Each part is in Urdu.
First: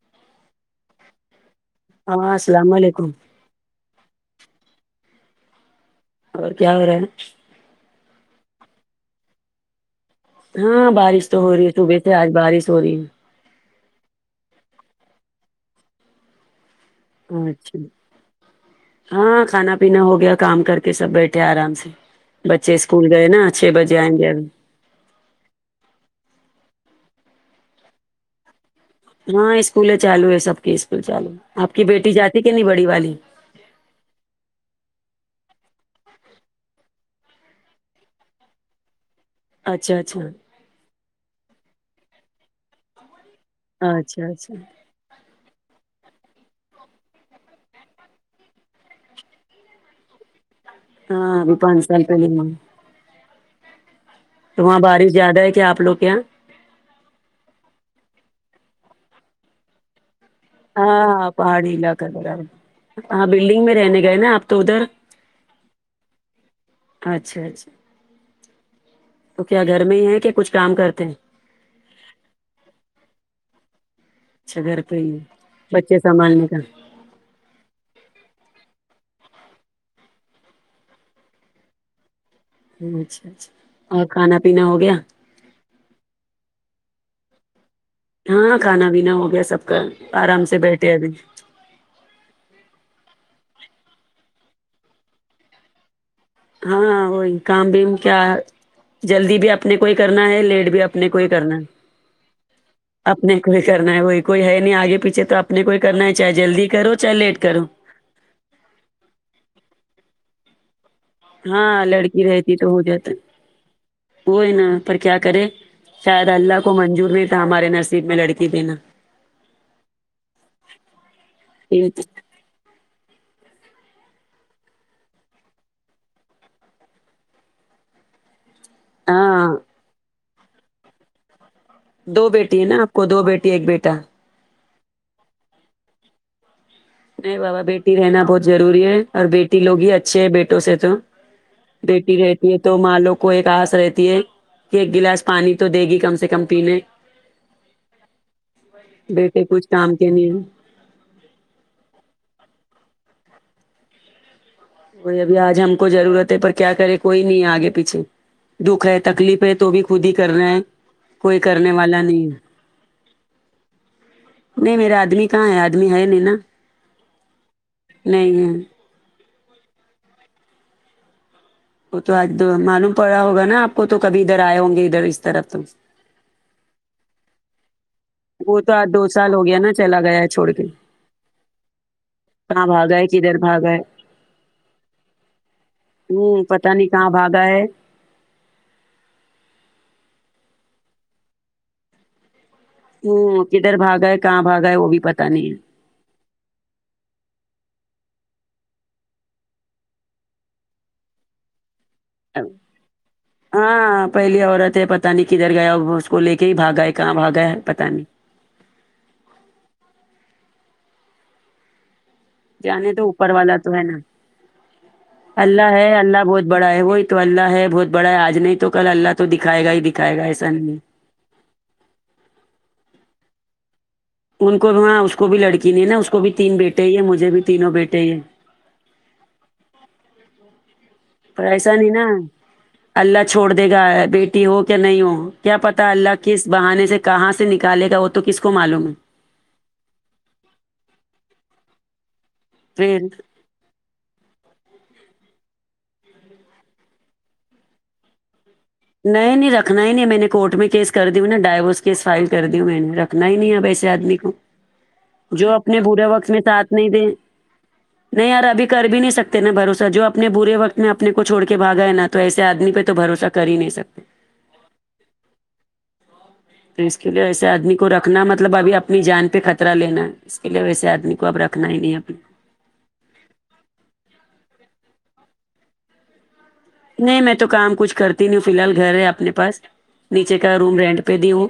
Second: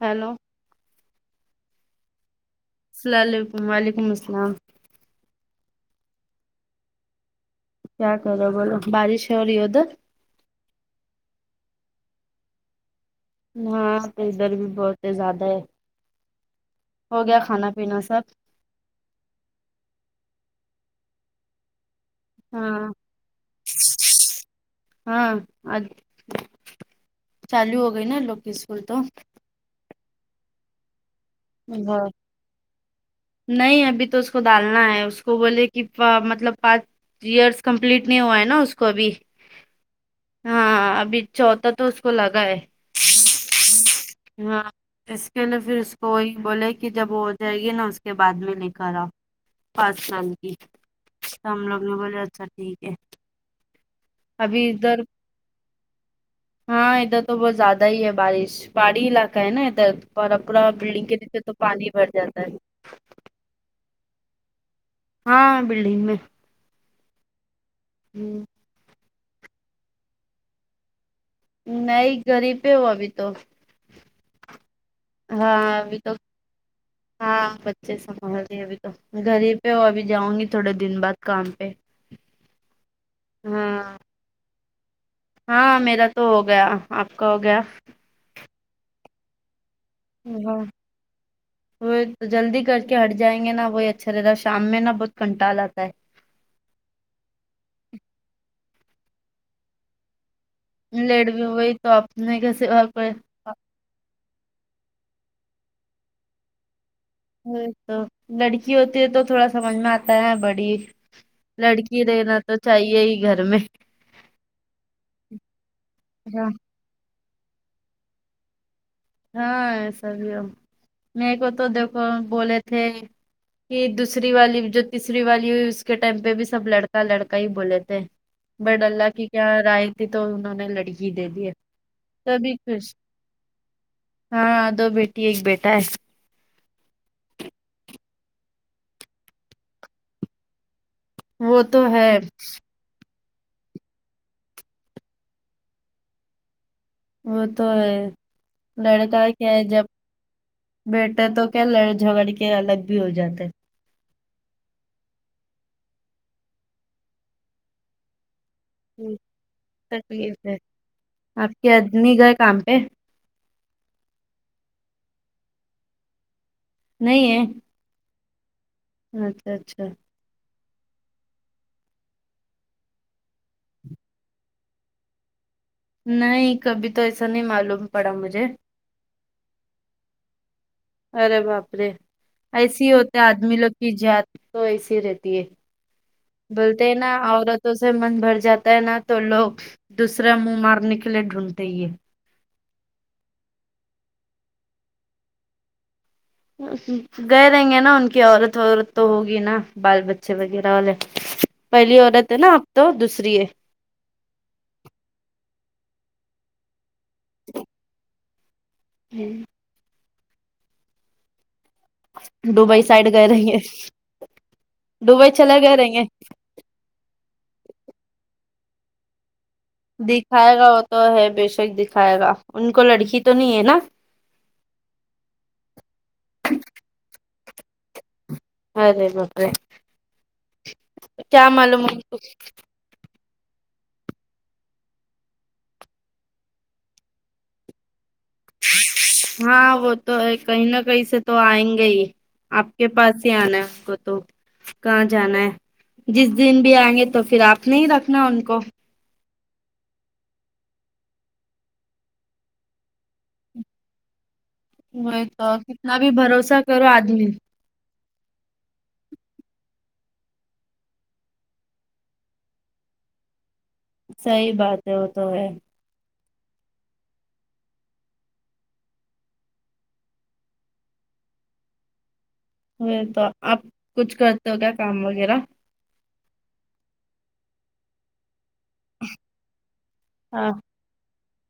ہیلو ہاں السلام علیکم السلام علیکم وعلیکم السلام اور کیا ہو رہا ہیں کیا کرو بولو بارش ہو رہی ادھر ہاں بارش تو ہو رہی ہے صبح تھے آج بارش ہو رہی ہے ہاں تو ادھر بھی بہت زیادہ ہے ہو گیا کھانا اچھا پینا سب ہاں کھانا پینا ہو گیا کام کر کے سب بیٹھے آرام سے بچے ہاں اسکول گئے نا چھ بجے آئیں گے اب ہاں چالو ہو گئے نا ان لوگ کی اسکول تو ہاں اسکول چالو ہے سب کی اسکول چالو آپ کی ہاں بیٹی جاتی کہ نہیں بڑی والی نہیں ابھی تو اس کو ڈالنا ہے اس کو بولے کہ مطلب پانچ ایئرس کمپلیٹ نہیں ہوا ہے نا اس کو ابھی اچھا اچھا ہاں ابھی چوتھا تو اس کو لگا ہے اچھا اچھا ہاں اس کے لیے پھر اس کو وہی بولے کہ جب وہ ہو جائے گی نا اس کے بعد میں لے کر اؤ پانچ سال ج ہاں تو ابھی ہم لوگ پانچ نے سال بولے پہلے اچھا ہوا ٹھیک ہے تو ابھی وہاں ادھر بارش زیادہ ہے کیا آپ لوگ کے یہاں ہاں ادھر تو بہت زیادہ ہی ہے بارش پہاڑی علاقہ ہے نا ادھر اور پورا بلڈنگ کے ہاں نیچے تو پہاڑی پانی علاقہ بھر جاتا ہے برابر ہاں بلڈنگ میں رہنے گئے نا آپ تو ادھر ہاں بلڈنگ میں اچھا اچھا ہوں تو کیا گھر میں ہی ہے کہ کچھ کام کرتے ہیں نی گھر ہی پے ہوں ابھی تو اچھا گھر پہ ہی ہاں بچے ابھی تو سنبھالنے کا ہاں بچے سنبھال رہے ابھی تو گھر ہی پہ ہو ابھی جاؤں گی تھوڑے دن بعد کام پہ اچھا اچھا ہاں اور کھانا پینا ہو گیا ہاں میرا تو ہو گیا آپ کا ہو گیا ہاں کھانا پینا ہو گیا سب کا آرام سے ہاں بیٹھے ابھی وہ جلدی کر کے ہٹ جائیں گے نا وہی اچھا رہتا ہے شام میں نا بہت کنٹال آتا ہے ہاں وہی کام بھی کیا جلدی بھی اپنے کو ہی کرنا ہے لیٹ بھی اپنے کو لیٹ ہی بھی ہوئی تو اپنے کیسے وہاں پ کوئی کرنا ہے وہی کوئی ہے نہیں آگے پیچھے تو اپنے کوئی کرنا ہے چاہے جلدی کرو چاہے لیٹ کرو تو لڑکی ہوتی ہے تو تھوڑا سمجھ میں آتا ہے بڑی ہاں لڑکی رہنا تو چاہیے ہی گھر میں وہ ہی نا پر کیا کرے شاید ہاں اللہ کو منظور نہیں تھا ہمارے نصیب میں لڑکی دینا ہاں ایسابھی میرے کو تو دیکھو بولے تھے کہ دوسری والی جو تیسری والی ہوئی اس کے ٹائم پہ بھی سب لڑکا لڑکا ہی بولے تھے بٹ اللہ کی کیا ہاں رائے تھی تو انہوں نے لڑکی دے دی ہے دو تبھی بیٹی ہے نا آپ خوش کو دو بیٹی ایک بیٹا ہاں دو بیٹی ایک بیٹا ہے نہیں بابا بیٹی رہنا بہت ضروری ہے اور بیٹی لوگ ہی اچھے ہے بیٹوں سے تو وہ تو ہے بیٹی رہتی ہے تو ماں لوگ کو ایک آس رہتی ہے کہ ایک گلاس پانی تو دے گی کم سے کم پینے وہ تو ہے لڑکا بیٹے کیا ہے کچھ جب کام کے نہیں ہیں۔ بیٹا تو کیا لڑ جھگڑ کے الگ بھی ہو جاتے وہی ابھی آج ہم کو ضرورت ہے پر کیا کرے کوئی نہیں آگے پیچھے دکھ ہے ہیں۔ تکلیف ہے تو بھی خود ہی کر تکلیف نا ہے ہیں کوئی آپ کرنے کے والا آدمی نہیں گئے ہے کام پہ نہیں میرا آدمی کہاں ہے آدمی ہے نہیں نا نہیں ہے نہیں ہے اچھا اچھا وہ تو آج معلوم پڑا ہوگا نا آپ کو تو کبھی ادھر آئے ہوں گے ادھر اس طرف تو نہیں کبھی تو ایسا نہیں معلوم پڑا مجھے وہ تو آج دو سال ہو گیا نا چلا گیا ہے چھوڑ کے ارے باپرے کہاں ایسے ہی بھاگا ہے ہوتا کدھر آدمی بھاگا لوگ ہے کی جات تو ایسی ہی رہتی ہے ہوں پتا بولتے نہیں ہیں کہاں نا بھاگا عورت ہے اس سے من بھر جاتا ہے نا تو لوگ دوسرا منہ مارنے کے لیے ڈھونڈتے ہی ہے ہوں کدھر بھاگا ہے کہاں بھاگا ہے وہ بھی پتا نہیں ہے [unintelligible] گئے رہیں گے نا ان کی عورت وورت تو ہوگی نا بال بچے وغیرہ والے پہلی عورت ہے نا آپ تو دوسری ہے ہاں پہلی عورت ہے پتہ نہیں کدھر گیا ہوگا اس کو لے کے ہی بھاگا ہے کہاں بھاگا ہے پتہ نہیں ہمم دبئی جانے تو سائڈ گئے اوپر رہیں والا گے تو ہے نا دبئی چلے اللہ گئے ہے رہیں گے اللہ بہت بڑا ہے وہی تو اللہ ہے بہت بڑا ہے آج نہیں تو کل اللہ تو دکھائے گا ہی دکھائے گا وہ تو ہے بےشک دکھائے گا ان کو لڑکی تو نہیں ہے نا ان کو بھی ہاں اس کو بھی لڑکی نہیں نا اس کو بھی تین بیٹے ہی ہے مجھے بھی تینوں بیٹے ہیں ارے باپرے پر کیا ایسا معلوم نہیں نا اللہ چھوڑ دے گا بیٹی ہو کیا نہیں ہو کیا پتا اللہ کس بہانے سے کہاں سے نکالے گا تو کس کو معلوم ہے ہاں وہ تو ہے کہیں نہ کہیں سے تو آئیں گے ہی آپ کے پھر پاس ہی آنا ہے ان کو تو کہاں جانا ہے جس دن بھی آئیں گے تو پھر آپ نے ہی رکھنا ان کو نہیں نہیں رکھنا ہی نہیں میں نے کورٹ میں کیس کر دی ہوں نا ڈائیورس کیس فائل کر دی میں نے رکھ نا ہی نہیں اب ایسے آدمی کو وہی جو تو اپنے کتنا برے بھی وقت میں بھروسہ ساتھ کرو نہیں دیں آدمی نہیں یار ابھی کر بھی نہیں سکتے نا بھرسہ جو اپنے برے وقت میں اپنے کو چھوڑ کے بھگا ہے نا تو ایسے آدمی پہ تو بھروسہ کر ہی نہیں سکتے صحیح بات ہے وہ تو ہے تو اس کے لیے ویسے آدمی کو رکھنا مطلب ابھی اپنی جان پہ خطرہ لینا اس کے لیے ویسے آدمی کو اب رکھ [unintelligible] ہمم تو آپ کچھ کرتے ہو کیا کام وغیرہ نہیں میں تو کام کچھ کرتی نہیں ہوں فی الحال گھر ہے اپنے پاس نیچے ہاں کا روم رینٹ پے دی ہوں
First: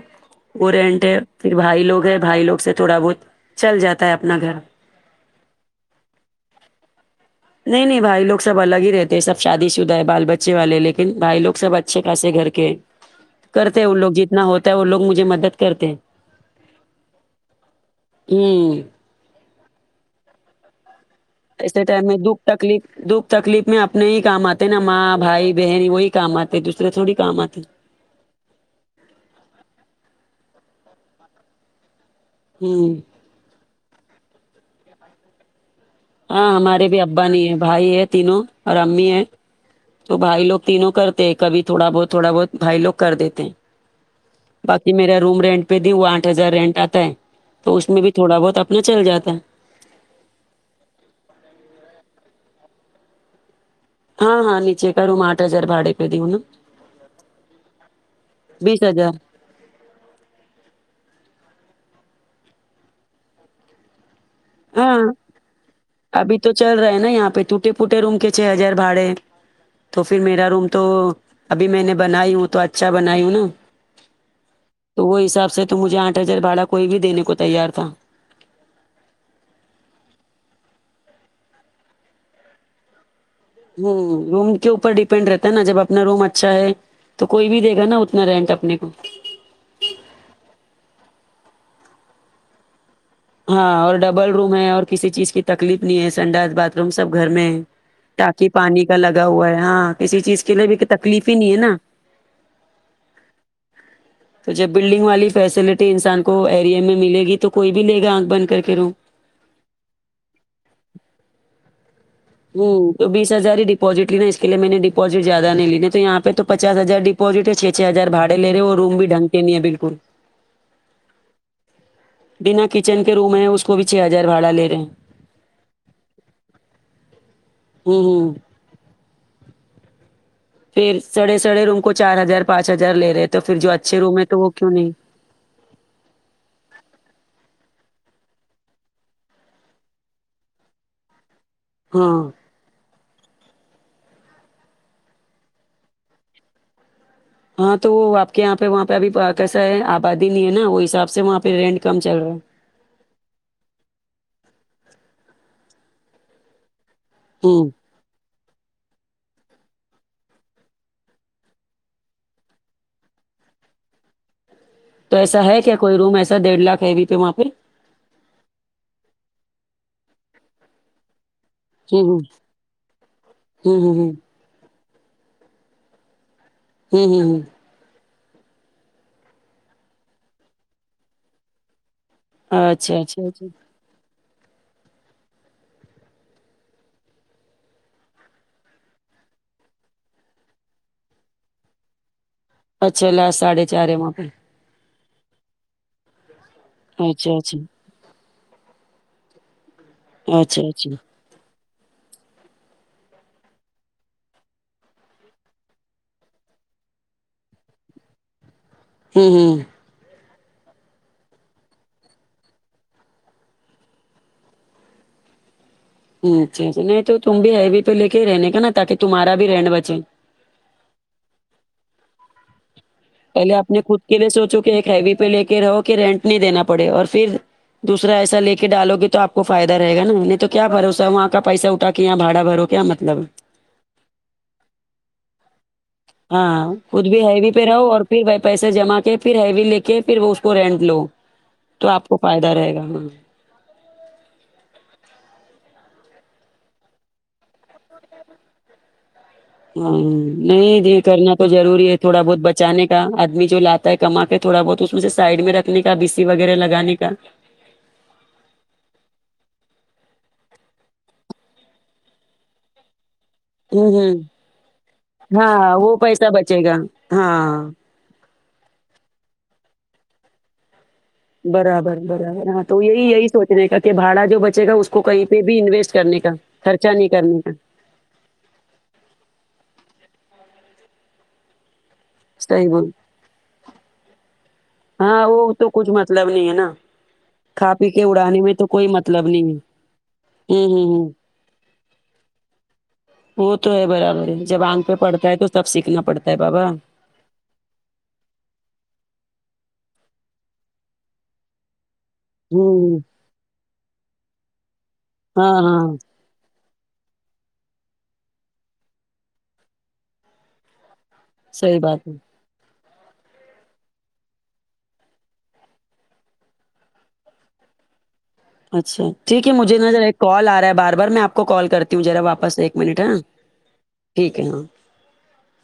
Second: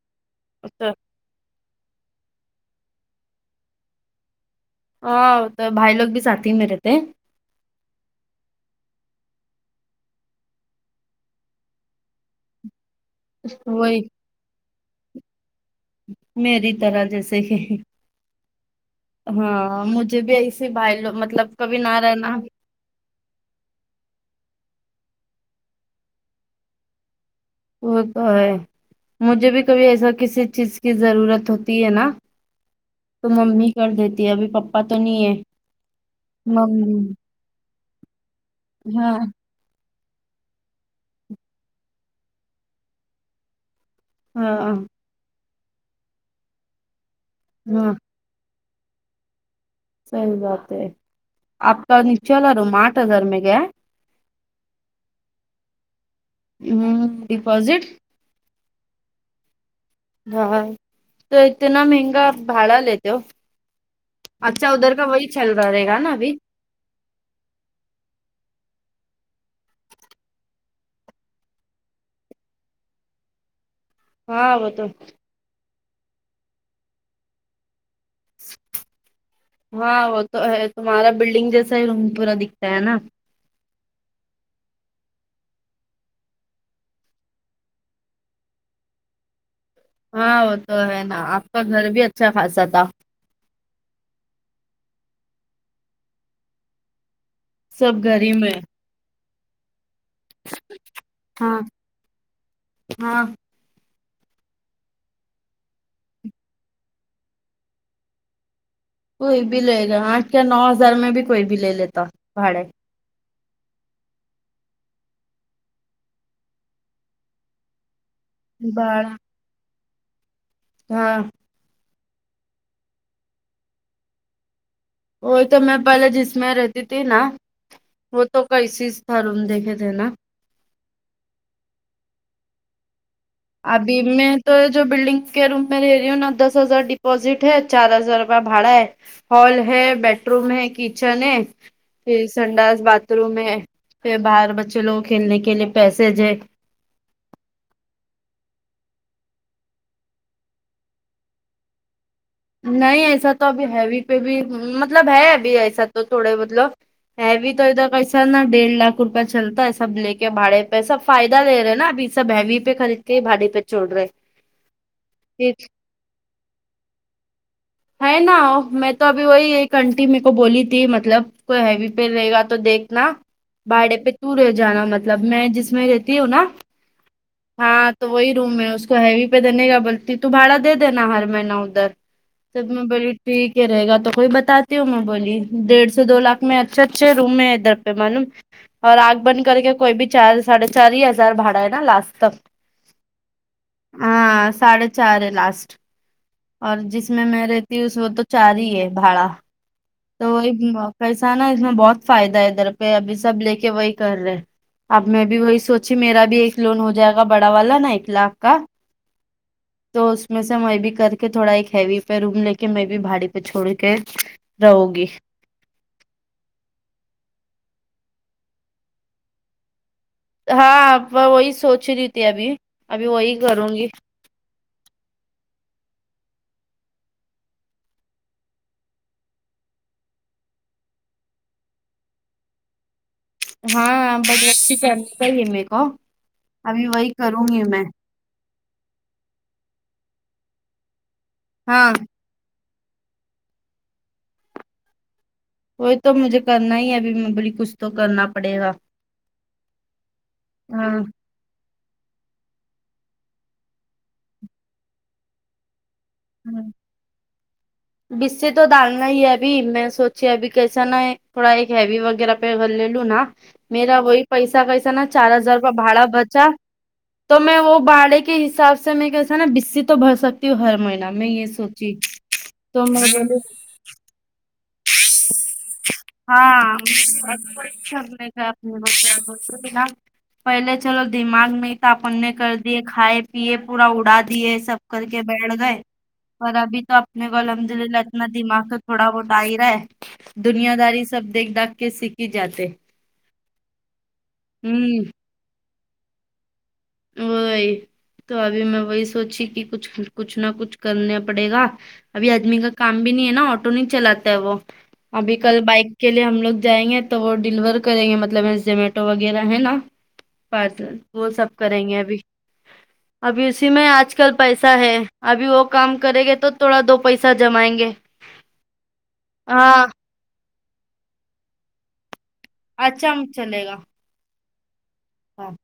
اور تو رنٹ پھر بھائی لوگ ہیں بھائی لوگ سے تھوڑا بہت چل جاتا ہے اپنا گھر ہاں تو بھائی لوگ بھی ساتھی ہی میں رہتے ہیں نہیں نہیں بھائی لوگ سب الگ ہی رہتے ہیں سب شادی شدہ ہے بال بچے والے لیکن بھائی لوگ سب اچھے خاصے گھر کے ہے کرتے ہیں وہ وہی لوگ جتنا ہوتا ہے وہ لوگ مجھے مدد کرتے ہیں میری طرح جیسے کہ ہوں ہاں مجھے بھی ایسیے بھائی لوگ مطلب کبھی ایسے نہ ٹائم میں رہنا دکھ تکلیف دکھ تکلیف میں اپنے ہی کام آتے نا ماں بھائی بہن وہی کام آتے دوسرے تھوڑی کام آتے وہ تو ہے مجھے بھی کبھی ایسا کسی چیز کی ضرورت ہوتی ہے نا ہمم تو ممی کر دیتی ہے ابھی پپا تو نہیں ہے ہاں ہمارے بھی ممی ابا نہیں ہے بھائی ہے تینوں اور امی ہاں ہے تو بھائی لوگ تینوں کرتے ہیں کبھی تھوڑا بہت تھوڑا بہت بھائی لوگ کر دیتے ہیں ہاں باقی میرا روم رینٹ پہ بھی وہ آٹھ ہزار رینٹ آتا ہے تو اس ہاں میں بھی تھوڑا بہت اپنا چل جاتا ہے صحیح بات ہے آپ کا نیچے والا روم آٹھ ہزار میں گیا ہے ہاں ہاں نیچے کا روم آٹھ ہزار باڑے پہ دی ہوں نہ ہوں ڈپوسٹ بیس ہزار ہاں تو اتنا مہنگا بھاڑا لیتے ہو اچھا ادھر ہاں کا وہی چل رہے گا نا ابھی چل رہے نا یہاں پہ ٹوٹے پھوٹے روم کے چھ ہزار بھاڑے تو پھر میرا روم تو ابھی میں نے بنائی ہوں تو اچھا بنائی ہوں نا تو وہ حساب سے تو مجھے آٹھ ہزار بھاڑا کوئی بھی دینے کو تیار تھا ہاں وہ تو ہے تمہارا بلڈنگ جیسا ہی روم پورا دکھتا ہے نا ہوں روم کے اوپر ڈیپینڈ رہتا ہے نا جب اپنا روم اچھا ہے تو کوئی بھی دے گا نا اتنا رینٹ اپنے کو ہاں وہ تو ہے نا آپ کا گھر بھی اچھا خاصہ تھا ہاں اور ڈبل روم ہے اور کسی چیز کی تکلیف نہیں ہے سنڈاس باتھ روم سب گھر میں ہے سب گھر ہی ٹاکی میں پانی کا لگا ہوا ہے ہاں کسی چیز کے لیے بھی کو تکلیف ہی نہیں ہے ہاں نا ہاں تو جب بلڈنگ والی فیسلٹی انسان کو ایریا میں ملے گی تو کوئی میلے گا آنکھ بن کر کے روم کوئی بھی لے گا آٹھ یا نو ہزار میں بھی کوئی بھی لے لیتا بھاڑے ہوں تو بیس ہزار ہی ڈپوزٹ لی نا اس کے لیے میں نے ڈپوزٹ زیادہ نہیں لی تو یہاں پہ تو پچاس ہزار پوسٹ چھ چھ ہزار بھاڑے لے رہے اور روم بھی بھاڑا ڈنگ کے نہیں ہے بالکل ہاں بنا کچن کے روم ہے اس کو بھی چھ ہزار بھاڑا لے رہے ہیں وہی تو میں پہلے جس میں رہتی تھی نا ہوں وہ ہوں تو کسی تھا روم دیکھے تھے نا پھر سڑے سڑے روم کو چار ہزار پانچ ہزار لے رہے تو پھر جو ابھی اچھے روم ہے میں وہ تو کیوں جو نہیں بلڈنگ کے روم میں رہے رہی ہوں نا دس ہزار ڈپوزٹ ہے چار ہزار روپ بھاڑا ہے ہال ہے بیڈ روم ہے کچن ہے پھر ہاں سنڈاس باتھ روم ہے پھر باہر بچے لوگوں کھیلنے کے لیے پیسے ہے ہاں تو وہ آپ کے یہاں پہ وہاں پہ ابھی کیسا ہے آبادی نہیں ہے نا وہ حساب سے وہاں پہ رینٹ کم چل رہا ہے نہیں ایسا تو ابھی ہیوی پہ بھی مطلب ہے ابھی ایسا تو تھوڑے مطلب ہیوی تو ہوں ادار کا سر نا ڈیڑھ لاکھ روپیہ چلتا ہے سب لے کے بھاڑے پہ سب فائدہ لے رہے نا اب یہ سب ہیوی پہ خرید کہ بھاڈے پہ چلرا ہ تو ایسا ہے کیا کوئی روم ایسا ڈیڑھ لاکھ ہیوی پہ وہاں پہ ہے نا میں تو ابھی وہی ایک انٹی میکو بولی تھی مطلب کوئی ہیوی ہوں پ رہے گا تو دیکھنا ہوں ہوں ہوں باڑے پہ ہوں تو رے جانا مطلب میں جس میں رہتی ہوں نا ہوں ہوں ہوں ہاں تو وہی روم ہے اس کو ہیوی پہ دینے گا بلتی تو بھاڑا دے دینا ہر مہینہ ادھر تب میں اچھا بلیے اچھا اچھا ٹھیک ہے رہے گا تو کوئی بتا تی ہوں میں بولی ڈیڑھ سے دو لاکھ میں اچھے اچھے روم ہے ادھر پہ معلوم اور انک بند کر کے کوئی بھی چار ساڑھے چار ہی ہزار بھاڑا ہے نا لاسٹ اچھا لاسٹ ساڑھے چار ہے وہاں پہ ہاں ساڈے چار ہے لاسٹ اور جس میں اچھا میں اچھا رہتی ہوں اس میں تو چار ہی ہے بھاڑا تو وہی اچھا اچھا پیسا نا اس میں بہت فائدہ ہے ادھر پہ ابھی سب لے کے وہی کر رہے اب میں بھی وہی سوچی میرا بھی ایک لون ہو جائے گا بڑا والا نا ایک لاکھ کا ہوں ہوں تو اس میں سے میں بھی کر کے تھوڑا ایک ہیوی پہ روم لے کے میں بھی بھڑے پہ چھوڑ کے رہو گی جی جی نہیں تو تم بھی ہیو پے لے کے ہی رہنے کا نا تاکہ تمہارا بھی رہینن بچے ہاں ابا وہی سوچ رہی تھی ابھی ابھی وہی پہلے کروں آپ نے گی خود کے لیے سوچو کہ ایک ہیوی پہ لے کے رہو کہ رینٹ نہیں دینا پڑے اور پھر دوسرا ایسا لے کے ڈالو گے تو آپ کو فائدہ رہے گا نا ان تو کیا بھروسا وہاں کا پیسہ اٹا کے یہاں باڑا بھرو کیا مطلب ہے ہاں برد [unintelligible] کو ہاں ابھی خود وہی بھی کروں ہیوی گی پہ میں رہو اور پھر بھائی پیسے جمع کے پھر ہیوی لے کے پھر وہ اس کو رینٹ لو تو ہاں آپ کو فائدہ رہے گا ہاں وہ تو مجھے کرنا ہی ہے ابھی میں بولی کچھ تو کرنا پڑے گا ہاں نہیں دیہ ہاں یہ کرنا تو ضوری ہے تھوڑا بہت بچانے کا آدمی جو لاتا ہے کما کے تھوڑا بہت اس میں سے سائڈ میں رکھنے کا بھی وغیرہ لگانے کا بیسے تو ڈالنا ہی ہے ابھی میں سوچے ابھی کیسا نا ہے تھوڑا ایک ہیوی وغیرہ پیور لے لو نا ہوں میرا ہوں وہی پیسا کیسا نا چار ہزار روپ ہاں وہ بھاڑا پیسہ بچا بچے گا تو میں ہاں وہ بھاڑے کے کے حساب سے میں کیسا نا بسی تو بھر سکتی ہوں ہر ماہی برابر برابر ہاں تو یہی میں یہی بولی سوچنے کا کہ بھاڑا جو بچے گا اس کو کہیں پہ بھی انویسٹ کرنے کا ہاں خرچہ نہیں کرنے بس کا تھوڑی سی ہم نے پہلے چلو دماغ نہیں تھا اپن کر صحیح دیے بول کھائے پیے پورا اڑا دیے سب کر کے ہاں وہ بیٹھ تو گئے کچھ مطلب نہیں ہے اور نا ابھی تو اپنے کو الحمد کھا پی للہ کے اتنا اڑانے میں دماغ تو کوئی تھوڑا مطلب بہت آئ نہیں رہا ہے ہوں دنیا ہوں داری سب دیکھ داکھ کے سیکھی جاتے وہ تو ہے برابر ہے جب انگ پہ ہوں پڑتا ہے تو تب سیکھنا پڑتا ہے بابا وہی تو ابھی میں وہی سوچی کہ کچھ کچھ نہ کچھ کرنا پڑے گا ابھی آدمی کا ہوں کام بھی نہیں ہے نا آٹو نہیں چلاتا ہے وہ ابھی ہاں کل بائک ہاں کے لیے ہم لوگ جائیں گے تو وہ ڈیلیور کریں گے مطلب زومیٹو وغیرہ ہے نا پارسل وہ سب صحیح کریں گے بات ہے ابھی ابھی اسی میں آج کل پیسہ ہے ابھی وہ کام کرے گے تو تھوڑا دو پیسہ جمائیں گے اچھا ٹھیک ہے مجھے ہاں نظر ایک کال آ رہا ہے بار بار میں آپ کو کال کرتا تم جرا واپس ایک منٹ ہاں اچھا ٹھیک ہے ہاں اوکے